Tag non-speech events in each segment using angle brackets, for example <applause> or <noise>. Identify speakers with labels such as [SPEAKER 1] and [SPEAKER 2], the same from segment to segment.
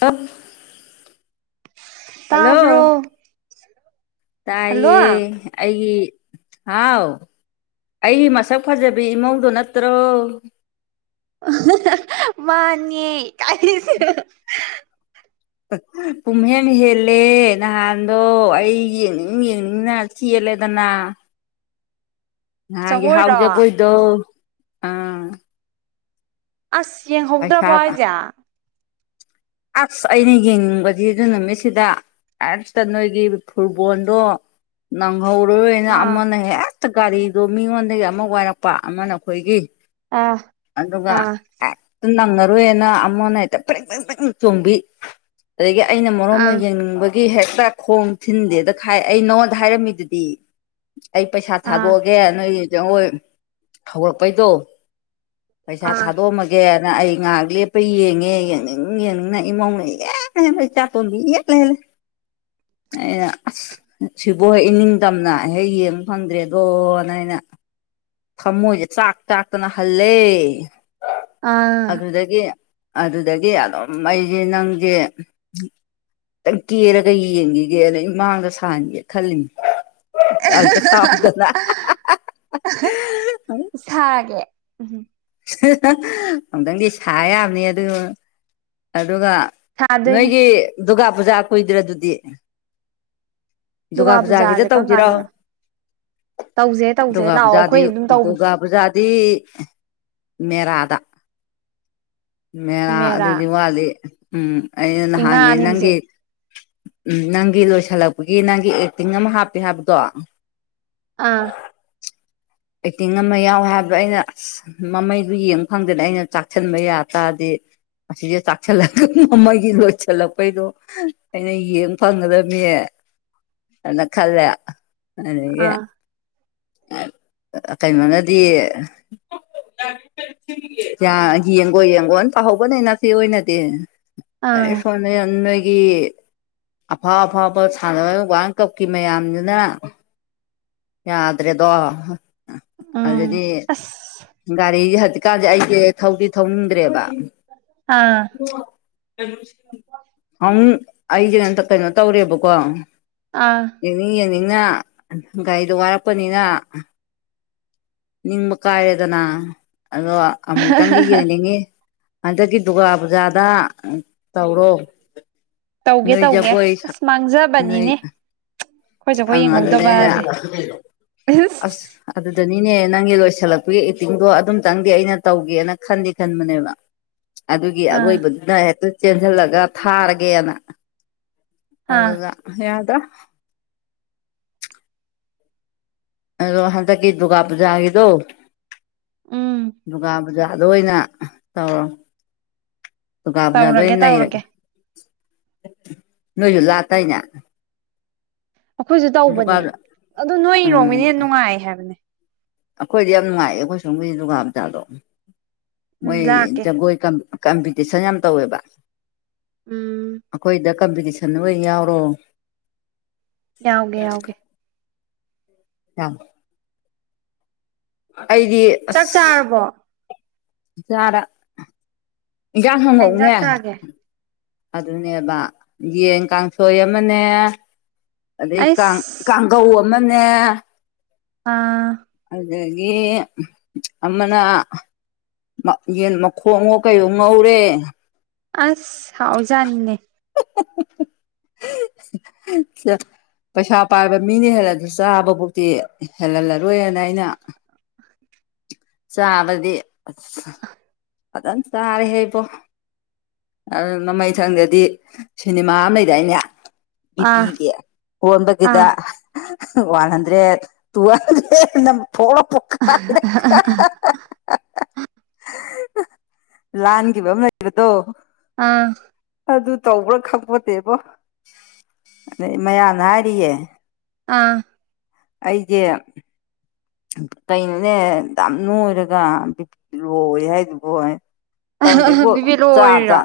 [SPEAKER 1] ꯇꯠ ꯍꯜꯂꯣ
[SPEAKER 2] ꯇꯥꯕ꯭ꯔꯣ
[SPEAKER 1] ꯇꯥꯏꯌꯦ
[SPEAKER 2] ꯍꯜꯂꯣ
[SPEAKER 1] ꯑꯩꯒꯤ ꯍꯥꯎ ꯑꯩꯒꯤ ꯃꯁꯛ ꯐꯖꯕꯤ ꯏꯃꯧꯗꯣ ꯅꯠꯇ꯭ꯔꯣ
[SPEAKER 2] ꯃꯥꯟꯅꯦ ꯏꯀꯥꯏꯁꯨꯁꯤꯔꯦ
[SPEAKER 1] ꯄꯨꯝꯍꯦꯟ ꯍꯦꯜꯂꯦ ꯅꯍꯥꯟꯗꯣ ꯑꯩ ꯌꯦꯡꯅꯤꯡ ꯌꯦꯡꯅꯤꯡꯅ ꯆꯦꯜ ꯂꯦꯗꯅ ꯅꯍꯥꯟꯒꯤ ꯍꯥꯎ
[SPEAKER 2] ꯖꯒꯣꯏꯔꯣ
[SPEAKER 1] ꯖꯒꯣꯏꯗꯣ ꯑ
[SPEAKER 2] ꯑꯁ ꯌꯦꯡꯍꯧꯗ꯭ꯔꯕꯣ ꯍꯥꯏꯖꯦ
[SPEAKER 1] ꯑꯁ ꯑꯩꯅ ꯌꯦꯡꯅꯤꯡꯕꯗꯤ ꯑꯗꯨ ꯅꯨꯃꯤꯠꯁꯤꯗ ꯑꯁꯇ ꯅꯣꯏꯒꯤ ꯐꯨꯠꯕꯣꯜꯗꯣ ꯅꯪ ꯍꯧꯔꯔꯣꯏꯅ
[SPEAKER 2] ꯑꯥ
[SPEAKER 1] ꯑꯃꯅ ꯍꯦꯛꯇ ꯒꯥꯔꯤꯗꯣ ꯃꯤꯉꯣꯟꯗꯒꯤ ꯑꯃꯛ ꯋꯥꯏꯔꯛꯄ ꯑꯃꯅ ꯑꯩꯈꯣꯏꯒꯤ ꯑꯗꯨꯒ
[SPEAKER 2] ꯑꯥ
[SPEAKER 1] ꯍꯦꯛꯇꯥ ꯅꯪꯅ ꯔꯣꯏꯅ ꯑꯃꯅ ꯍꯦꯛꯇ ꯐꯔꯦꯡ ꯐꯔꯤꯡ ꯐꯔꯤꯡ ꯆꯣꯡꯕꯤ ꯑꯗꯒꯤ ꯑꯩꯅ ꯃꯔꯣꯟꯃ
[SPEAKER 2] ꯑꯥ
[SPEAKER 1] ꯌꯦꯡꯅꯤꯡꯕꯒꯤ ꯒꯤ ꯍꯦꯛꯇ ꯈꯣꯡ ꯊꯤꯟꯗꯦꯗ ꯈꯥꯏ ꯑꯩ ꯅꯉꯣꯟꯗ ꯍꯥꯏꯔꯝꯃꯤꯗꯨꯗꯤ ꯑꯩ ꯄꯩꯁꯥ
[SPEAKER 2] ꯑꯥ
[SPEAKER 1] ꯊꯥꯗꯣꯛꯑꯒꯦ ꯅꯣꯏꯒꯤ ꯖꯒꯣꯏ ꯍꯧꯔꯛꯄꯩꯗꯣ ꯄꯩꯁꯥ
[SPEAKER 2] ꯑꯥ
[SPEAKER 1] ꯊꯥꯗꯣꯛꯑꯝꯃꯒꯦꯅ ꯑꯩ ꯉꯥꯏꯍꯥꯛ ꯂꯦꯞꯄ ꯌꯦꯡꯉꯦ ꯌꯦꯡꯅꯤꯡꯌꯦꯡ ꯅ ꯏꯃꯧꯅ ꯏꯍꯦꯟ ꯍꯦꯟꯂ ꯏꯆꯥꯇꯣꯝꯕꯤ ꯏꯍꯦꯜ ꯍꯦꯜꯂꯤ ꯑꯩꯅ ꯑꯁ ꯁꯤꯕꯣ ꯍꯦꯛ ꯏꯅꯤꯡꯇꯝꯅ ꯍꯦꯛ ꯌꯦꯡꯕ ꯐꯪꯗ꯭ꯔꯦꯗꯣꯅ ꯑꯩꯅ <unintelligible> ꯊꯃꯣꯏꯖꯦ ꯆꯥꯛ ꯇꯥꯛꯇꯅ ꯍꯜꯂꯦ
[SPEAKER 2] ꯑꯥ
[SPEAKER 1] ꯑꯗꯨꯗꯒꯤ ꯑꯗꯨꯗꯒꯤ ꯑꯗꯨꯝ ꯑꯩꯖꯦ ꯅꯪꯖꯦ ꯈꯤꯇꯪ ꯀꯦꯔꯒ ꯌꯦꯡꯒꯤꯒꯦꯅ ꯏꯃꯥꯡꯗ ꯁꯥꯍꯟꯒꯦ ꯈꯜꯂꯤꯅꯤ ꯑꯝꯇꯥ ꯁꯥꯎꯗꯅ
[SPEAKER 2] ꯁꯥꯒꯦ ꯎꯝ
[SPEAKER 1] ꯑꯃꯨꯛꯇꯪꯗꯤ ꯁꯥ ꯌꯥꯕꯅꯤ ꯑꯗꯨ ꯑꯗꯨꯒ
[SPEAKER 2] ꯁꯥꯗꯣꯏꯅꯦ
[SPEAKER 1] ꯅꯣꯏꯒꯤ ꯗꯨꯔꯒꯥ ꯄꯨꯖꯥ ꯀꯨꯏꯗ꯭ꯔ ꯗꯨꯗꯤ ꯗꯨꯔꯒꯥ ꯄꯨꯖꯥꯒꯤꯗ
[SPEAKER 2] ꯄꯨꯖꯥꯁꯦ ꯀꯔꯝ
[SPEAKER 1] ꯇꯧꯖꯤꯔꯣ
[SPEAKER 2] ꯀꯥꯟꯗꯅꯣ ꯇꯧꯁꯦ ꯇꯧꯁꯦ
[SPEAKER 1] ꯗꯨꯒꯥ
[SPEAKER 2] ꯂꯥꯛꯑꯣ
[SPEAKER 1] ꯄꯨꯖꯗꯤ
[SPEAKER 2] ꯑꯩꯈꯣꯏ ꯑꯗꯨꯝ ꯇꯧꯕꯅꯦ
[SPEAKER 1] ꯗꯨꯒꯕꯨꯖꯥꯗꯤ ꯃꯦꯔꯥ ꯗ ꯃꯦꯔꯥ ꯑꯗꯨꯗꯤ ꯋꯥꯠꯂꯤ ꯎꯝ ꯑꯩꯅ ꯅꯍꯥꯟꯒꯤ
[SPEAKER 2] ꯏꯉꯥꯅꯤ
[SPEAKER 1] ꯅꯪꯒꯤ
[SPEAKER 2] ꯍꯧꯖꯤꯛ
[SPEAKER 1] ꯎꯝ ꯅꯪꯒꯤ ꯂꯣꯏꯁꯤꯜꯂꯛ ꯒꯤ ꯅꯪꯒꯤ ꯑꯦꯛꯇꯤꯡ ꯑꯃ ꯍꯥꯞꯄꯤ ꯍꯥꯏꯕꯗꯣ
[SPEAKER 2] ꯑꯥ
[SPEAKER 1] ꯄꯦꯛꯇꯤꯡ ꯑꯃ ꯌꯥꯎꯦ ꯍꯥꯏꯕꯗꯣ ꯑꯩꯅ ꯑꯁ ꯃꯃꯩꯗꯨ ꯌꯦꯡꯕ ꯐꯪꯗꯅ ꯑꯩꯅ ꯆꯥꯛꯁꯟꯕ ꯌꯥ ꯇꯥꯔꯗꯤ ꯑꯁꯤꯖꯦ ꯆꯥꯛꯁꯤꯜꯂꯒ ꯃꯃꯩꯒꯤ ꯂꯣꯏꯁꯜꯂꯛꯄꯩꯗꯣ ꯑꯩꯅ ꯌꯦꯡ ꯐꯪꯒꯗꯕꯅꯤ ꯑꯅ ꯈꯜꯂꯦ ꯑꯗꯒꯤ
[SPEAKER 2] ꯑꯥ
[SPEAKER 1] ꯑ ꯀꯩꯅꯣꯅꯗꯤ ꯌꯥ ꯌꯦꯡꯉꯣ ꯌꯦꯡꯉꯣꯅ ꯇꯥꯍꯧꯕꯅꯦ ꯅ ꯁꯤꯦ ꯑꯣꯏꯅꯗꯤ
[SPEAKER 2] ꯑꯥ
[SPEAKER 1] ꯑꯦ ꯐꯣꯟꯅꯦ ꯑꯟꯅ ꯒꯤ ꯑꯐꯥꯎ ꯑꯐꯥꯎꯕ ꯁꯥꯟꯅꯔꯣꯏ ꯋꯥꯔꯜ ꯀꯞꯀꯤ ꯃꯌꯥꯝꯗꯨꯅ ꯌꯥꯗ꯭ꯔꯦꯗꯣ
[SPEAKER 2] ꯎꯝ
[SPEAKER 1] ꯑꯗꯨꯗꯤ
[SPEAKER 2] ꯑꯁ
[SPEAKER 1] ꯒꯥꯔꯤ ꯍꯧꯖꯤꯀꯥꯟꯗꯦ ꯑꯩꯁꯦ ꯊꯧꯗꯤ ꯊꯧꯅꯤꯡꯗ꯭ꯔꯦꯕ
[SPEAKER 2] ꯑꯥ
[SPEAKER 1] ꯑꯃ ꯑꯩꯁꯦ ꯍꯟꯇ ꯀꯩꯅꯣ ꯇꯧꯔꯦꯕꯀꯣ
[SPEAKER 2] ꯑꯥ
[SPEAKER 1] ꯌꯦꯡꯅꯤꯡ ꯌꯦꯡꯅꯤꯡꯅ ꯒꯥꯔꯤꯗꯣ ꯋꯥꯔꯛꯄꯅꯤꯅ ꯅꯤꯡꯝꯕ ꯀꯥꯥꯏꯦꯗꯅꯥ ꯑꯗꯣ ꯑꯃꯨꯛꯇꯪꯗꯤ ꯌꯦꯡꯅꯤꯡꯉꯤ ꯍꯟꯗꯛꯀꯤ ꯗꯨꯔꯒꯥ ꯄꯨꯖꯥꯗ ꯇꯧꯔꯣ
[SPEAKER 2] ꯇꯧꯒꯦ ꯇꯧꯒꯦ
[SPEAKER 1] ꯅꯣꯏꯖꯕꯣꯏ
[SPEAKER 2] ꯑꯁ
[SPEAKER 1] ꯅꯣꯏ
[SPEAKER 2] ꯃꯥꯡꯖꯕꯅꯤꯅꯦ ꯑꯩꯈꯣꯏ
[SPEAKER 1] ꯑ
[SPEAKER 2] ꯖꯒꯣꯏ ꯌꯦꯡꯍꯧꯗꯕꯁꯦ
[SPEAKER 1] ꯑ ꯑꯗꯨꯅꯤꯅꯦ ꯅꯪꯒꯤ ꯂꯣꯏꯁꯤꯜꯂꯛꯄꯒꯤ ꯑꯦꯛꯇꯤꯡꯗꯣ ꯑꯗꯨꯝꯇꯪꯗꯤ ꯑꯩꯅ ꯇꯧꯒꯦꯅ ꯈꯟꯗꯤ ꯈꯟꯕꯅꯦꯕ ꯑꯗꯨꯒꯤ
[SPEAKER 2] ꯑꯥ
[SPEAKER 1] ꯑꯔꯣꯏꯕꯗꯨꯅ ꯍꯦꯛꯇ ꯆꯦꯟꯁꯤꯜꯂꯒ ꯊꯥꯔꯒꯦꯅ
[SPEAKER 2] ꯑꯥ
[SPEAKER 1] ꯑꯗꯨꯒ ꯌꯥꯗ ꯑꯗꯣ ꯍꯟꯗꯛꯀꯤ ꯗꯨꯒꯥ ꯄꯨꯖꯥꯒꯤꯗꯣ
[SPEAKER 2] ꯎꯝ
[SPEAKER 1] ꯗꯨꯒꯥ ꯄꯨꯖꯥꯗ ꯑꯣꯏꯅ ꯇꯧꯔꯣ ꯗꯨꯀꯥꯟ ꯄꯨꯖꯥꯗ
[SPEAKER 2] ꯇꯧꯔꯒꯦ
[SPEAKER 1] ꯑꯣꯏꯅ ꯅꯩꯔꯒꯦ
[SPEAKER 2] ꯇꯧꯔꯒꯦ
[SPEAKER 1] ꯅꯣꯏ ꯂꯥꯛ ꯇꯥꯏꯅ
[SPEAKER 2] ꯑꯩꯈꯣꯏꯁꯨ ꯇꯧꯕꯅꯦ ꯑꯗꯨ ꯅꯣꯏ
[SPEAKER 1] ꯎꯝ
[SPEAKER 2] ꯏꯔꯣꯡꯃꯤꯅ ꯍꯦꯟꯅ ꯅꯨꯡꯉꯥꯏ ꯍꯥꯏꯕꯅꯦ
[SPEAKER 1] ꯑꯩꯈꯣꯏꯗꯤ ꯌꯥꯝ ꯅꯨꯡꯉꯥꯏ ꯑꯩꯈꯣꯏ ꯁꯣꯝꯒꯤ ꯗꯨꯒꯥ ꯃꯖꯆꯥꯗꯣ
[SPEAKER 2] ꯎꯝ
[SPEAKER 1] ꯃꯣꯏ
[SPEAKER 2] ꯂꯥꯛꯀꯦ
[SPEAKER 1] ꯖꯒꯣꯏ ꯀꯝꯄꯤꯇꯤꯁꯟ ꯌꯥꯝ ꯇꯧꯋꯦꯕ
[SPEAKER 2] ꯎꯝ
[SPEAKER 1] ꯑꯩꯈꯣꯏꯗ ꯀꯝꯄꯤꯇꯤꯁꯟ ꯑꯣꯏ ꯌꯥꯎꯔꯣ
[SPEAKER 2] ꯌꯥꯎꯒꯦ ꯌꯥꯎꯒꯦ
[SPEAKER 1] ꯑ ꯑꯩꯗꯤ
[SPEAKER 2] ꯆꯥꯛ
[SPEAKER 1] ꯑꯁ
[SPEAKER 2] ꯆꯥꯔꯕꯣ ꯀꯩ ꯏꯟꯖꯥꯡ
[SPEAKER 1] ꯆꯔꯥꯖꯍꯪꯧꯅꯦ
[SPEAKER 2] ꯆꯥꯒꯦ
[SPEAKER 1] ꯑꯗꯨꯅꯦꯕ ꯌꯦꯟ ꯀꯥꯡꯁꯣꯏ ꯑꯃꯅꯦ ꯑꯗꯩ ꯀꯥꯡ
[SPEAKER 2] ꯑꯩꯁ
[SPEAKER 1] ꯀꯥꯡꯈꯧ ꯑꯃꯅꯦ
[SPEAKER 2] ꯑꯥ
[SPEAKER 1] ꯑꯗꯒꯤ ꯑꯃꯅ ꯌꯦꯟ ꯃꯈꯣꯡꯉꯣ ꯀꯩ ꯉꯧꯔꯦ
[SPEAKER 2] ꯑꯁ ꯍꯥꯎꯖꯥꯟꯅꯦ
[SPEAKER 1] <inaudible> ꯑꯆꯥ ꯄꯩꯁꯥ ꯄꯥꯏꯕ ꯃꯤꯅ ꯍꯦꯜꯂꯗꯁꯨ ꯆꯥꯕꯕꯨꯧꯗꯤꯤ ꯍꯦꯜꯍꯜꯂꯔꯣꯏꯅ ꯑꯩꯅ ꯆꯥꯕꯗꯤ ꯑꯝ ꯆꯥꯔꯦꯍꯦ ꯏꯕꯣ ꯑꯗꯨ ꯃꯃꯩꯊꯪꯗꯗꯤ ꯁꯤꯅꯦꯃꯥ ꯑꯃ ꯂꯩꯗꯥꯏꯅꯦ
[SPEAKER 2] ꯑꯥ
[SPEAKER 1] ꯕꯤꯄꯤꯒꯤ
[SPEAKER 2] ꯑꯥ
[SPEAKER 1] ꯍꯣꯟꯕꯒꯤꯗ ꯋꯥꯟꯟꯗ꯭ꯔꯦ ꯇꯨꯦ ꯅ ꯊꯣꯂ ꯄꯈꯥꯗ
[SPEAKER 2] <unintelligible>
[SPEAKER 1] ꯂꯥꯟꯈꯤꯕ ꯑꯃ ꯂꯩꯕꯗꯣ
[SPEAKER 2] ꯑꯥ
[SPEAKER 1] ꯑꯗꯨ ꯇꯧꯕ꯭ꯔꯥ ꯈꯛꯄꯠꯇꯦꯕꯣ ꯑꯗꯩ ꯃꯌꯥꯝꯅ ꯍꯥꯏꯔꯤꯌꯦ
[SPEAKER 2] ꯑꯥ
[SPEAKER 1] ꯑꯩꯗꯦ ꯀꯩꯅꯣꯅꯦ ꯌꯥꯝꯝ ꯅꯣꯏꯔꯒꯤꯤ ꯂꯣꯏ ꯍꯥꯏꯗꯨꯕ ꯀꯪꯗ
[SPEAKER 2] ꯕꯤꯕꯦꯂꯣ
[SPEAKER 1] ꯆꯥ ꯆ
[SPEAKER 2] ꯑꯣꯏꯔꯤꯔꯣ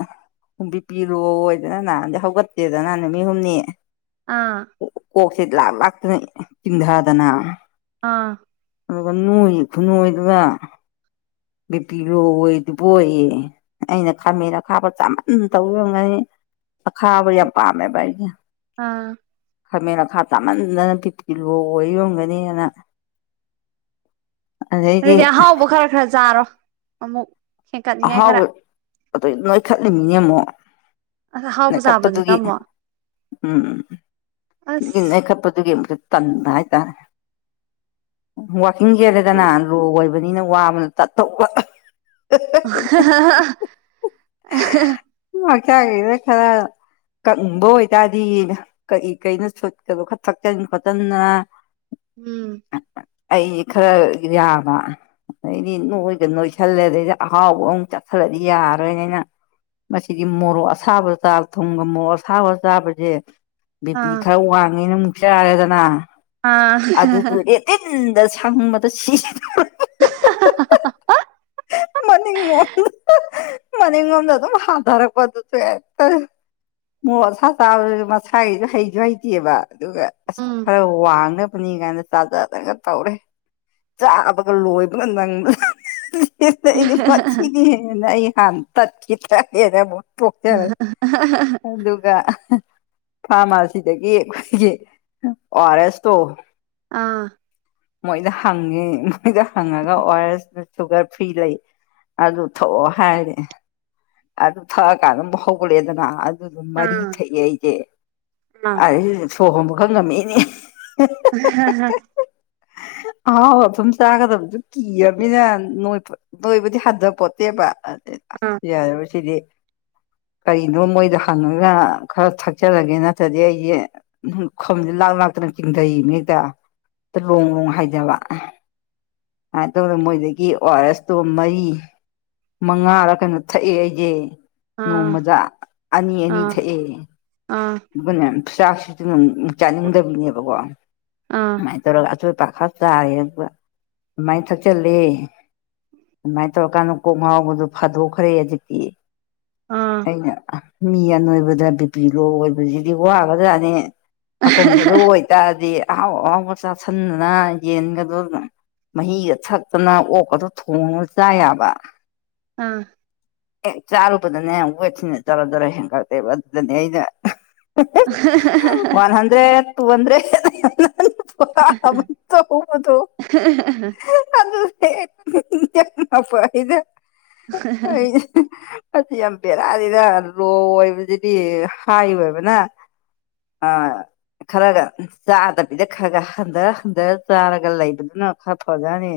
[SPEAKER 1] ꯈꯨꯝꯕꯤ ꯄꯤꯔꯣꯑꯣꯗꯅ ꯅꯍꯥꯟꯗꯤ ꯍꯧꯒꯠꯇꯦꯗꯅꯍ ꯅꯨꯃꯤꯠ ꯍꯨꯝꯅꯤ
[SPEAKER 2] ꯑꯥ
[SPEAKER 1] ꯀꯣꯛꯁꯤꯦ ꯂꯥꯛ ꯂꯥꯛꯇꯅ ꯆꯤꯡꯊꯗꯅ
[SPEAKER 2] ꯑꯥ
[SPEAKER 1] ꯑꯗꯨꯒ ꯅꯣꯏ ꯈꯨꯅꯣꯏꯗꯨꯒ ꯕꯤ ꯄꯤ ꯂꯣ ꯑꯣꯏꯗꯨ ꯄꯣꯛ ꯑꯩꯅ ꯈꯥꯃꯦꯟ ꯈꯥꯞꯕ ꯆꯥꯃꯟ ꯇꯧꯔꯝꯒꯅꯤ ꯑ ꯈꯥꯕ ꯌꯥꯝ ꯄꯥꯝꯃꯦꯕ ꯑꯩꯗꯤ
[SPEAKER 2] ꯑꯥ
[SPEAKER 1] ꯈꯥꯃꯦꯟ ꯃꯈꯥ ꯇꯥꯃꯟꯗꯅ ꯕꯤ ꯄꯔ ꯂꯣ ꯑꯣꯏꯔꯝꯒꯅꯤꯅ ꯑꯗꯩꯗꯤ
[SPEAKER 2] ꯑꯗꯨꯗꯤ ꯑꯍꯥꯎꯕ ꯈꯔ ꯈꯔ ꯆꯥꯔꯣ ꯑꯃꯨꯛ ꯍꯦꯟꯀꯠꯅꯤꯡꯉꯥꯏ ꯈꯔ
[SPEAKER 1] ꯑꯍꯥꯎꯕ ꯑꯗꯨ ꯅꯣꯏ ꯈꯠꯂꯤꯃꯤꯅꯦ ꯑꯃꯛ
[SPEAKER 2] ꯑꯁ ꯑꯍꯥꯎꯕ
[SPEAKER 1] ꯅꯣꯏꯈꯠ
[SPEAKER 2] ꯆꯥꯕꯗꯨꯅ
[SPEAKER 1] ꯇꯗꯨꯒꯤ
[SPEAKER 2] ꯑꯃꯨꯛ
[SPEAKER 1] ꯎꯝ ꯑꯗꯨꯒꯤ
[SPEAKER 2] ꯑꯁ
[SPEAKER 1] ꯅꯦꯢ ꯈꯠꯄꯗꯨꯒꯤ ꯑꯃꯨꯛꯁꯨ ꯇꯟꯕ ꯍꯥꯏꯇꯥꯔꯦ ꯋꯥꯀꯤꯡ ꯆꯦꯜꯂꯦꯗꯅ ꯂꯣ ꯑꯣꯏꯕꯅꯤꯅ ꯋꯥꯕꯅ ꯇꯠ ꯇꯣꯛꯄ
[SPEAKER 2] <unintelligible>
[SPEAKER 1] ꯀꯦꯒꯤꯕꯩ ꯈꯔ ꯀꯪꯕ ꯑꯣꯏꯇꯥꯔꯗꯤ ꯀꯩ ꯀꯩꯅꯣ ꯁꯨꯝꯀꯗꯣ ꯈꯔ ꯊꯛꯆꯟ ꯈꯣꯠꯗꯅ
[SPEAKER 2] ꯎꯝ
[SPEAKER 1] ꯑꯩꯁ ꯈꯔ ꯌꯥꯕ ꯑꯗꯩꯗꯤ ꯅꯣꯏꯒ ꯅꯣꯏꯁꯜꯂꯦ ꯑꯗꯩꯗ ꯆꯥꯛꯍꯥꯎꯕ ꯑꯃꯨꯛ ꯆꯠꯊꯔꯗꯤ ꯌꯥꯔꯣꯏꯅꯦ ꯑꯩꯅ ꯃꯁꯤꯗꯤ ꯃꯣꯔꯣꯛ ꯑꯁꯥꯕ ꯆꯥꯕ ꯊꯨꯝꯒ ꯃꯣꯔꯣꯛ ꯑꯁꯥꯕ ꯆꯥꯕꯁꯦ ꯕꯤ ꯄꯤ
[SPEAKER 2] ꯑꯥ
[SPEAKER 1] ꯈꯔ ꯋꯥꯡꯉꯦꯅ ꯃꯨꯛ ꯆꯔꯦꯗꯅ
[SPEAKER 2] ꯑꯥ
[SPEAKER 1] ꯁꯟꯕꯗ ꯁꯤꯗꯣꯔꯦ
[SPEAKER 2] <unintelligible>
[SPEAKER 1] ꯃꯅꯤꯡ ꯂꯣꯝꯗ ꯃꯅꯤꯡꯂꯣꯝꯗ ꯑꯗꯨꯝ ꯍꯥꯊꯔꯛꯄꯗꯨꯁꯨ ꯍꯦꯛꯇ ꯃꯣꯔꯛ ꯑꯁꯥ ꯆꯥꯕꯗꯨꯁꯨ ꯃꯁꯥꯒꯤꯁꯨ ꯍꯩꯁꯨ ꯍꯩꯇꯦꯕ ꯑꯗꯨꯒ ꯑꯁ
[SPEAKER 2] ꯎꯝ
[SPEAKER 1] ꯈꯔ ꯋꯥꯡꯅ ꯅꯕꯅꯤ ꯀꯥꯏꯗ ꯆꯥꯖꯗꯒ ꯇꯧꯔꯦ ꯆꯥꯕꯒ ꯂꯣꯏꯕꯒ ꯅꯪꯕꯖꯥꯠ ꯅꯠꯇꯦ ꯃꯥꯁꯤꯗꯤ ꯑꯩ ꯍꯥꯟ ꯇꯠꯈꯤ ꯇꯦꯔꯦꯅ ꯑꯃꯨꯛ ꯇꯣꯛꯆꯔꯦ ꯑꯗꯨꯒ ꯐꯥꯔꯃꯥꯁꯤꯗꯒꯤ ꯑꯩꯈꯣꯏꯒꯤ ꯑꯣ ꯑꯥꯔ ꯑꯦꯁꯇꯣ
[SPEAKER 2] ꯑꯥ
[SPEAKER 1] ꯃꯣꯏꯗ ꯍꯪꯉꯦ ꯃꯣꯏꯗ ꯍꯪꯉꯒ ꯑꯣ ꯑꯦꯔ ꯑꯦꯁ ꯁꯨꯒꯔ ꯐ꯭ꯔꯤ ꯂꯩ ꯑꯗꯨ ꯊꯛꯑꯣ ꯍꯥꯏꯔꯦ ꯑꯗꯨ ꯊꯛꯑꯀꯥꯟ ꯑꯗꯨꯝ ꯍꯧꯒꯠꯂꯦꯗꯅ ꯑꯗꯨꯗꯨꯝ
[SPEAKER 2] ꯑꯥ ꯑꯥ ꯑꯥ ꯑꯥ
[SPEAKER 1] ꯃꯔꯤ ꯊꯛꯑꯦ ꯑꯩꯁꯦ ꯑꯗꯩ ꯁꯣ ꯍꯣꯟꯕ ꯈꯔ ꯉꯝꯃꯛ ꯑꯦꯅꯦ ꯑꯩꯁꯦ
[SPEAKER 2] <unintelligible>
[SPEAKER 1] ꯑꯍꯥꯎꯕ ꯃꯇꯨꯝ ꯆꯥꯒꯗꯕꯗꯨ ꯀꯤꯔꯕꯅꯤꯅ ꯅꯣꯏ ꯅꯣꯏꯕꯗꯤ ꯍꯟꯊꯄꯣꯠꯇꯦꯕ ꯑꯗꯩꯗ ꯌꯥꯔꯥꯔꯣꯢ ꯁꯤꯗꯤ ꯀꯔꯤꯅꯣ ꯃꯣꯏꯗ ꯍꯪꯉꯒ ꯈꯔ ꯊꯛꯆꯔꯒꯦ ꯅꯠꯇ꯭ꯔꯗꯤ ꯑꯩꯁꯦ ꯂꯨꯈꯝꯁꯦ ꯂꯥꯛ ꯥꯛ ꯉꯥꯛꯇꯅ ꯆꯤꯡꯊꯩꯅꯤꯗ ꯂꯣꯡ ꯂꯣꯡ ꯍꯥꯏꯗꯕ ꯑꯗꯨꯃꯥꯏ ꯇꯧꯗꯥꯅ ꯃꯣꯏꯗꯒꯤ ꯑꯣꯔ ꯑꯥ ꯔꯦꯁ ꯇꯣ ꯇꯣ ꯃꯔꯤ ꯃꯉꯥꯔ ꯀꯩꯅꯣ ꯊꯛꯑꯦ ꯑꯩꯁꯦ ꯅꯣꯡꯃꯗ ꯑꯅꯤ ꯑꯅꯤ
[SPEAKER 2] ꯑꯥ
[SPEAKER 1] ꯊꯛꯑꯦ ꯑꯗꯨꯒꯅꯦ ꯆꯥꯛꯁꯤꯗꯤꯅꯦ ꯑꯃꯨꯛ ꯆꯥꯅꯤꯡꯗꯕꯅꯦꯕꯀꯣ
[SPEAKER 2] ꯑꯥ ꯑꯥ ꯑꯥ
[SPEAKER 1] ꯑꯗꯨꯃꯥꯏꯅ ꯇꯧꯔꯒ ꯑꯆꯣꯏ ꯄ ꯄꯥ ꯈꯥ ꯆꯥꯔꯦ ꯑꯗꯨꯒ ꯑꯗꯨꯃꯥꯏꯅ ꯊꯛꯆꯜꯂꯦ ꯑꯗꯨꯃꯥꯏꯅ ꯇꯧꯔꯀꯥꯟꯗ ꯀꯣꯛ ꯉꯥꯎꯕꯗꯨ ꯐꯥꯗꯣꯛꯈ꯭ꯔꯦ ꯍꯧꯖꯤꯛꯇꯤ ꯑꯩꯅ ꯃꯤ ꯑꯅꯣꯏꯕꯗ ꯕꯤꯄꯤ ꯂꯣ ꯑꯣꯏꯕꯁꯤꯗꯤ ꯋꯥꯒ꯭ꯔꯥ ꯖꯥꯠꯅꯦ ꯑꯀꯪꯕꯗꯣ ꯑꯣꯏꯇꯥꯔꯗꯤ ꯑꯍꯥꯎ ꯑꯍꯥꯎꯕ ꯆꯥꯥꯁꯟꯗꯅ ꯌꯦꯟꯒꯗꯣ ꯑꯗꯨꯝ ꯃꯍꯤꯒ ꯊꯛꯇꯅ ꯑꯣꯛꯀꯗꯣ ꯊꯣꯡꯉꯒ ꯆꯥ ꯌꯥꯕ
[SPEAKER 2] ꯑꯥ
[SPEAKER 1] ꯍꯦꯛ ꯆꯥꯔꯨꯕꯗꯅꯦ ꯋꯦꯠꯁꯤꯅ ꯖꯔ ꯖꯔ ꯍꯦꯟꯒꯠꯂꯛꯇꯦꯕ ꯑꯗꯨꯗꯅꯦ ꯑꯩꯅ ꯋꯥꯟ ꯍꯟꯗ꯭ꯔꯦꯠ ꯇꯨ ꯍꯟꯗ꯭ꯔꯦꯠ ꯇꯧꯕꯗꯣ ꯑꯗꯨꯗꯨꯒꯤ ꯅꯄꯗ ꯑꯩ ꯑꯁꯤ ꯌꯥꯝ ꯕꯦꯔꯥꯗꯤꯔ ꯂꯣ ꯑꯣꯏꯕꯁꯤꯗꯤ ꯍꯥꯏ ꯑꯣꯏꯕꯅ ꯑ ꯈꯔꯒ ꯆꯥꯗꯕꯤꯗ ꯈꯔ ꯈ ꯍꯟꯊꯔ ꯍꯟꯊꯔ ꯆꯥꯔꯒ ꯂꯩꯕꯗꯨꯅ ꯈꯔ ꯐꯖꯅꯤ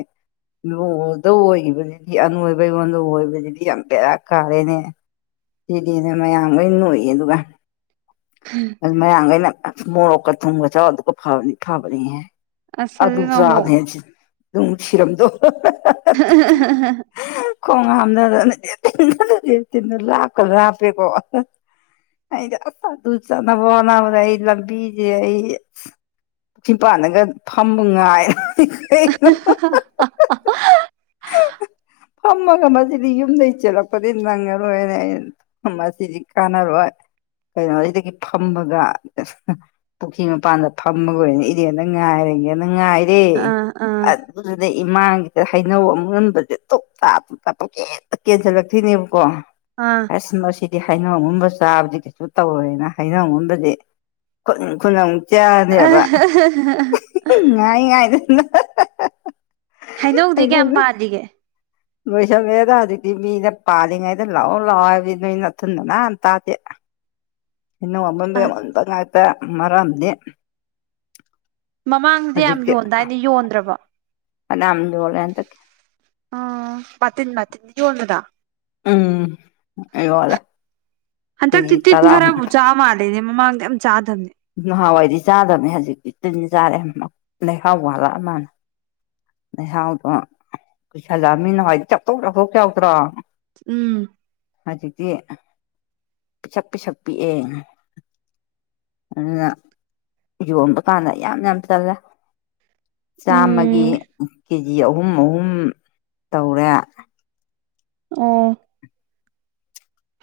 [SPEAKER 1] ꯂꯗ ꯑꯣꯏꯈꯤꯕꯗꯨꯗꯤ ꯑꯅꯣꯏꯕ ꯑꯩꯉꯣꯟꯗ ꯑꯣꯏꯕꯕꯁꯤꯗꯤ ꯌꯥꯝ ꯕꯦꯔꯥ ꯀꯥꯔꯦꯅꯦ ꯁꯤꯗꯤꯅꯦ ꯃꯌꯥꯝ ꯂꯣꯏ ꯂꯣꯛꯏ ꯑꯗꯨꯒ ꯑꯗꯨ ꯃꯌꯥꯈꯩꯅ ꯃꯣꯔꯣꯛꯀ ꯊꯨꯝꯒ ꯆ ꯑꯗꯨꯒꯀ ꯐꯕꯅꯤ ꯐꯥꯕꯅꯤꯍꯦ
[SPEAKER 2] ꯑꯁ
[SPEAKER 1] ꯑꯗꯨ ꯑꯗꯨ
[SPEAKER 2] ꯑꯗꯨꯅ ꯑꯃꯨꯛ
[SPEAKER 1] ꯆꯗꯦꯖꯤ ꯑꯗꯨꯝ ꯁꯤꯔꯝꯗꯣ ꯈꯣꯡ ꯍꯥꯝꯗ ꯟꯅ ꯂꯥꯞꯀ ꯂꯥꯞꯄꯦꯀꯣ ꯑꯩꯗ ꯑꯗꯨ ꯆꯕꯣꯅ꯭ꯔ ꯑꯩ ꯂ ꯕꯤꯖ ꯑꯩ ꯆꯤꯄꯥꯟꯅꯒ ꯐꯝꯕ ꯉꯥꯏ
[SPEAKER 2] <inaudible>
[SPEAKER 1] ꯐꯝꯃꯒ ꯃꯁꯤꯗꯤ ꯌꯨꯝꯗꯒꯤꯩ ꯆꯦꯜꯂꯛꯄꯗꯤ ꯅꯪꯉꯔꯣꯏꯅ ꯑ ꯃꯁꯤꯗꯤ ꯀꯥꯟꯅꯔꯣꯏ ꯀꯩꯅꯣ ꯁꯤꯗꯒꯤ ꯐꯝꯃꯒ ꯄꯨꯈ꯭ꯔꯤ ꯃꯄꯥꯟꯗ ꯐꯝꯃꯒꯔꯅꯤ ꯏꯗꯦꯟꯗ ꯉꯥꯏꯔꯒꯦꯅ ꯉꯥꯏꯔꯦ
[SPEAKER 2] ꯑꯥ ꯑꯥ
[SPEAKER 1] ꯑꯗꯨꯗꯨꯗ ꯏꯃꯥꯒꯤ ꯍꯩꯅꯧ ꯑꯃꯨꯛ ꯉꯟꯕꯁꯦ ꯇꯞ ꯇꯥꯞ ꯇꯞ ꯇ ꯄꯛꯀꯦꯛꯇ ꯀꯦꯟꯁꯤꯜꯂꯛꯇꯣꯏꯅꯦꯕꯀꯣ
[SPEAKER 2] ꯑꯥ
[SPEAKER 1] ꯑꯁ ꯃꯁꯤꯗꯤ ꯍꯥꯏꯅꯣꯒꯨꯝꯕ ꯆꯥꯕꯗꯨꯗꯤ ꯁꯨ ꯇꯧꯔꯣꯏꯅ ꯍꯥꯏꯩꯅꯒꯝꯕꯗꯤ ꯈꯨ ꯆꯅꯦꯕ ꯉꯥꯏ ꯉꯥꯏꯗꯅ
[SPEAKER 2] ꯍꯩꯅꯧꯗꯤ ꯀꯌꯥꯝ ꯄꯥꯔꯤꯒꯦ
[SPEAKER 1] ꯂꯣꯏꯁꯧꯃꯦꯗ ꯍꯧꯖꯤꯛꯇꯤ ꯃꯤꯗ ꯄꯥꯜꯂꯤꯉꯩꯗ ꯂꯥꯛꯑꯣ ꯂꯥꯛꯑꯣ ꯍꯥꯏꯕꯗꯤ ꯅꯣꯏ ꯅꯅꯥꯊꯤꯟꯗꯅ ꯑꯟꯇꯥꯗꯦ ꯏꯅ ꯃꯃꯟ
[SPEAKER 2] ꯑꯁ
[SPEAKER 1] ꯃꯟ ꯇꯒ ꯍꯥꯏꯥꯏꯇ ꯃꯔꯝꯅꯤ
[SPEAKER 2] ꯃꯃꯥꯡꯁꯤꯗꯤ ꯌꯥꯝ ꯌꯣꯟꯗꯥꯏꯅ ꯌꯣꯟꯗ꯭ꯔꯕ
[SPEAKER 1] ꯐꯅꯌꯥꯝ ꯌꯣꯜꯂꯦ ꯍꯟꯗꯛꯀꯤ
[SPEAKER 2] ꯎꯝ ꯃꯊꯅꯤ ꯃꯥꯊꯅꯤ ꯌꯣꯟꯟꯅꯗꯥ
[SPEAKER 1] ꯎꯝ ꯌꯣꯜꯂꯦ
[SPEAKER 2] ꯑ ꯇ
[SPEAKER 1] ꯀꯦꯖꯤ
[SPEAKER 2] ꯇꯇꯤꯟ
[SPEAKER 1] ꯇꯔꯥꯃꯨꯛ
[SPEAKER 2] ꯈꯔꯖꯥꯝ ꯃꯥꯅꯦ ꯃꯃ ꯆꯥ ꯆꯥꯗꯕꯅꯦ
[SPEAKER 1] ꯅꯍꯥꯟꯋꯥꯏꯗꯤ ꯆꯥꯗꯕꯅꯦ ꯍꯧꯖꯤꯛꯇꯤ ꯇꯨꯤꯟ ꯆꯥꯔꯦ ꯂꯩꯍꯥꯎ ꯋꯥꯂꯛ ꯃꯥꯅ ꯉꯍꯥꯎꯗꯣ ꯀꯨꯏꯁꯜꯂꯛꯑꯃꯤꯅ ꯍꯥꯏꯗꯤ ꯆꯥꯛꯊꯣꯛ ꯆꯥꯛꯊꯣꯛ ꯆꯥꯎꯎꯗ꯭ꯔꯣ
[SPEAKER 2] ꯎꯝ
[SPEAKER 1] ꯍꯧꯖꯤꯛꯇ ꯄꯤꯁꯛ ꯄꯤꯁꯛ ꯄꯤꯛꯑꯦ ꯑꯗꯨꯅ ꯌꯣꯟꯕ ꯀꯥꯟꯗ ꯌꯥꯝꯅ ꯐ ꯇꯜꯂꯦ ꯆꯥꯝꯃꯒꯤ
[SPEAKER 2] ꯎꯝ
[SPEAKER 1] ꯀꯦꯖꯤ ꯑꯍꯨꯝ ꯑꯍꯨꯝ ꯇꯧꯔꯦ
[SPEAKER 2] ꯎꯝ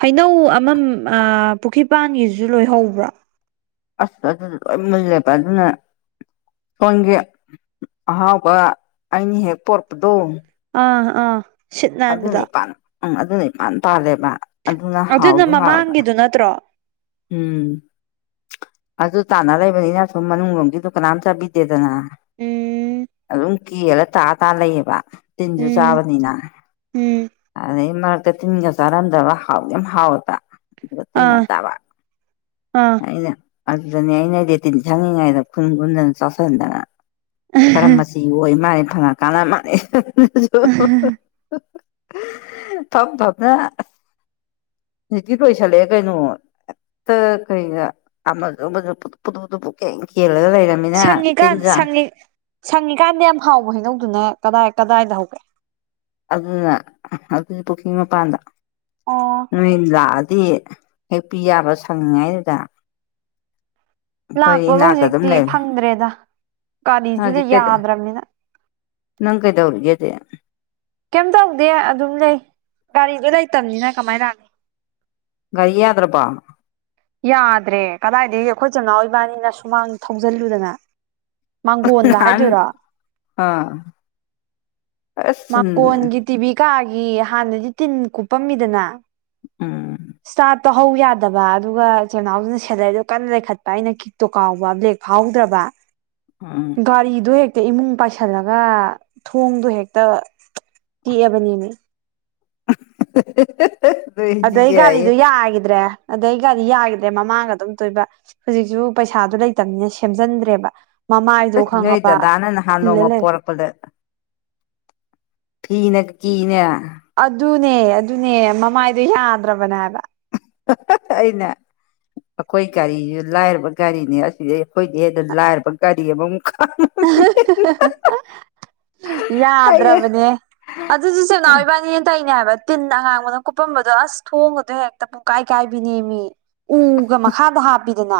[SPEAKER 2] ꯍꯩꯅꯧ ꯑꯃꯝ ꯄꯨꯈ꯭ꯔꯤꯄꯥꯟꯒꯤꯁꯨ ꯂꯣꯏꯍꯧꯕ꯭ꯔꯥ
[SPEAKER 1] ꯑꯁ ꯃ ꯑꯗꯨꯅ ꯍꯣꯟꯒꯦ ꯑꯍꯥꯎꯕ ꯑꯩꯅ ꯍꯦꯛ ꯄꯣꯔꯛꯄꯗꯣ
[SPEAKER 2] ꯑꯥ ꯑꯥ ꯁꯤꯠ
[SPEAKER 1] ꯑꯗꯨꯅꯦ
[SPEAKER 2] ꯅꯥꯟꯕꯗꯣ
[SPEAKER 1] ꯏꯄꯥꯥꯟ ꯎꯝ ꯑꯗꯨꯅ ꯏꯄꯥꯟ ꯄꯥꯜꯂꯦꯕ ꯑꯗꯨꯅ ꯍꯥꯎꯗꯣ ꯍꯥꯎꯕ
[SPEAKER 2] ꯃꯃꯥꯡꯒꯤꯗꯨ ꯅꯠꯇ꯭ꯔꯣ
[SPEAKER 1] ꯎꯝ ꯑꯗꯨ ꯇꯥꯟꯅ ꯂꯩꯕꯅꯤꯅ ꯁꯨꯝ ꯃꯅꯨꯡꯂꯣꯝꯒꯤꯗꯨ ꯀꯅꯥꯝ ꯆꯥꯕꯤꯗꯦꯗꯅ
[SPEAKER 2] ꯎꯝ
[SPEAKER 1] ꯑꯗꯨꯝ ꯀꯦꯂ ꯇꯥꯇꯥꯥ ꯂꯩꯌꯦꯕ ꯇꯤꯟꯁꯨ
[SPEAKER 2] ꯎꯝ
[SPEAKER 1] ꯆꯥꯕꯅꯤꯅ
[SPEAKER 2] ꯎꯝ
[SPEAKER 1] ꯑꯗꯩ ꯃꯔꯛꯇ ꯇꯤꯟꯒ ꯆꯥꯔꯝꯗꯕ ꯍꯥꯎ ꯌꯥꯝ ꯍꯥꯎꯋꯗ ꯑꯗꯨꯒ ꯇꯤꯟ ꯌꯥꯝ
[SPEAKER 2] ꯑꯥ
[SPEAKER 1] ꯆꯥꯕ
[SPEAKER 2] ꯑꯥ
[SPEAKER 1] ꯑꯩꯅ ꯑꯗꯨꯅꯤ ꯑꯩꯅꯗꯤꯇꯤꯟ ꯁꯪꯅꯤꯡꯉꯥꯏꯗ ꯈꯨꯟ ꯈꯨꯟꯗꯅ ꯆꯠꯁꯤꯟꯗꯅ ꯀꯔꯝ ꯃ ꯑꯣꯏ ꯃꯥꯅꯤ ꯐꯅ ꯀꯥꯟꯅ ꯃꯥꯂ ꯐꯞ ꯐꯞꯅ ꯖꯤꯇꯤ ꯀꯣꯏꯁꯜꯂꯛꯑꯦ ꯀꯩꯅꯣ ꯀꯩꯒ ꯄꯨ ꯄꯨꯗꯨ ꯄꯨꯗꯨ ꯄꯨ ꯀꯦ
[SPEAKER 2] ꯁꯪꯉꯤꯀꯥꯟꯪꯉ ꯁꯪꯉꯤꯀꯥꯟꯗ ꯌꯥꯝ ꯍꯥꯎꯕ ꯍꯩꯅꯧꯗꯨꯅ ꯀꯗꯥꯏ ꯀꯗꯥꯏꯗ ꯍꯧꯒꯦ
[SPEAKER 1] ꯑꯗꯨꯅ ꯑꯗꯨꯗꯤ ꯄꯨꯈ꯭ꯔꯤ ꯃꯄꯥꯟꯗ
[SPEAKER 2] ꯑꯣ
[SPEAKER 1] ꯗꯤ ꯍꯦꯛꯄꯤ ꯌꯥꯕ ꯁꯪꯉꯤꯉꯥꯏꯗꯨꯗ
[SPEAKER 2] ꯂꯥꯛꯄꯒ ꯍꯧꯖꯤꯛꯇꯤ ꯐꯪꯗ꯭ꯔꯦꯗ ꯒꯥꯔꯤꯁꯨꯗ
[SPEAKER 1] ꯍꯧꯖꯤꯛ ꯀꯩꯗ
[SPEAKER 2] ꯌꯥꯗ꯭ꯔꯕꯅꯤꯅ
[SPEAKER 1] ꯅꯪ ꯀꯩꯗꯧꯔꯒꯦꯗꯦ
[SPEAKER 2] ꯀꯩꯝ ꯇꯧꯗꯦ ꯑꯗꯨꯝ ꯂꯩ ꯒꯥꯔꯤꯗꯣ ꯂꯩꯇꯕꯅꯤꯅ ꯀꯃꯥꯏꯅ ꯂꯥꯛꯅꯤ
[SPEAKER 1] ꯀꯔꯤꯌꯥꯗ꯭ꯔꯄꯥ
[SPEAKER 2] ꯌꯥꯗ꯭ꯔꯦ ꯀꯗꯥꯏꯗꯒꯤ ꯑꯩꯈꯣꯏꯆꯝꯃꯅꯥꯎ ꯑꯣꯏꯕꯥꯅꯤꯅ ꯁꯨꯃꯥꯡ ꯊꯧꯖꯤꯜꯂꯨꯗꯅ ꯃꯥꯡꯒꯣꯟꯗ
[SPEAKER 1] ꯅꯍꯥꯟ
[SPEAKER 2] ꯍꯥꯏꯗꯣꯏꯔꯥ
[SPEAKER 1] ꯑꯥ ꯑꯁ
[SPEAKER 2] ꯃꯀꯣꯟꯒꯤ ꯇꯤꯚꯤ ꯀꯥꯒꯤ ꯍꯥꯟꯅꯗꯤ ꯇꯤꯟ ꯀꯨꯞꯄꯝꯃꯤꯗꯅ
[SPEAKER 1] ꯎꯝ
[SPEAKER 2] ꯏꯁꯇꯥꯔꯠ ꯇꯧꯍꯧ ꯌꯥꯗꯕ ꯑꯗꯨꯒ ꯏꯤꯜꯅꯥꯎꯗꯨꯅ ꯁꯦꯂꯔꯤꯗ ꯀꯟꯅ ꯂꯩꯈꯠꯄ ꯑꯩꯅ ꯇꯣ ꯀꯥꯎꯕ꯭ꯂ ꯐꯥꯎꯗ꯭ꯔꯕ
[SPEAKER 1] ꯎꯝ
[SPEAKER 2] ꯒꯥꯔꯤꯗ ꯍ ꯍꯦꯛꯇ ꯏꯃꯨꯡ ꯄꯥꯏꯁꯜꯂꯒ ꯊꯣꯡꯗꯣ ꯍꯦꯛꯇ ꯇꯦꯛꯑꯕꯅꯦꯅꯦ
[SPEAKER 1] <inaudible>
[SPEAKER 2] ꯑꯗ
[SPEAKER 1] ꯅꯣꯏꯗꯤ
[SPEAKER 2] ꯑꯩ
[SPEAKER 1] ꯌꯥꯏꯌꯦ
[SPEAKER 2] ꯒꯥꯔꯤꯗꯨ ꯌꯥꯒꯗ꯭ꯔꯦ ꯑꯗꯩ ꯒꯥꯗꯤ ꯌꯥꯈꯤꯗ꯭ꯔꯦ ꯃꯃꯥꯡꯒ ꯑꯗꯨꯝ ꯇꯣꯏꯕ ꯍꯧꯖꯤꯛꯁꯨ ꯄꯩꯁꯥꯗꯨ ꯂꯩꯇꯕꯅꯤꯅ ꯁꯦꯝꯖꯤꯟꯗ꯭ꯔꯦꯕ ꯃꯃꯥ ꯍꯥꯏꯗꯣ
[SPEAKER 1] ꯑꯁ ꯅꯣꯏ
[SPEAKER 2] ꯈꯪꯉꯕ
[SPEAKER 1] ꯗꯗꯥꯅ ꯅꯍꯥꯟ
[SPEAKER 2] ꯏꯜꯂ
[SPEAKER 1] ꯅꯣꯡꯃ
[SPEAKER 2] ꯂꯩꯦ
[SPEAKER 1] ꯐꯤꯅꯦ ꯀꯅꯦꯌꯥ
[SPEAKER 2] ꯑꯗꯨꯅꯦ ꯑꯗꯨꯅꯦ ꯃꯃꯥꯏꯗꯣ ꯌꯥꯗ꯭ꯔꯕꯅꯦ ꯍꯥꯏꯕ
[SPEAKER 1] ꯇꯥꯏꯅ ꯑꯩꯈꯣꯏ ꯒꯥꯔꯤꯁꯨ ꯂꯥꯏꯔꯕ ꯒꯥꯔꯤꯅꯦ ꯑꯁꯤꯗꯩ ꯍꯣꯏꯗꯦꯗ ꯂꯥꯏꯔꯕ ꯒꯥꯔꯤ ꯑꯃꯃꯨꯛ ꯈꯥꯝ
[SPEAKER 2] <unintelligible>
[SPEAKER 1] ꯑꯩꯅ
[SPEAKER 2] ꯌꯥꯗ꯭ꯔꯕꯅꯦ ꯑꯗꯨꯁꯨ ꯁꯦꯅꯥꯎ ꯑꯣꯏꯕꯥꯅꯤꯅ ꯇꯅꯦ ꯍꯥꯏꯕ ꯇꯤꯟ ꯑꯉꯥꯡꯕꯅ ꯀꯨꯞꯄꯝꯕꯗꯣ ꯑꯁ ꯊꯣꯡꯉꯗꯣ ꯍꯦꯛꯇ ꯄꯨꯡꯀꯥꯏ ꯀꯥꯏꯕꯤꯅꯦꯃꯤ ꯎꯒ ꯃꯈꯥꯗ ꯍꯥꯞꯄꯤꯗꯅ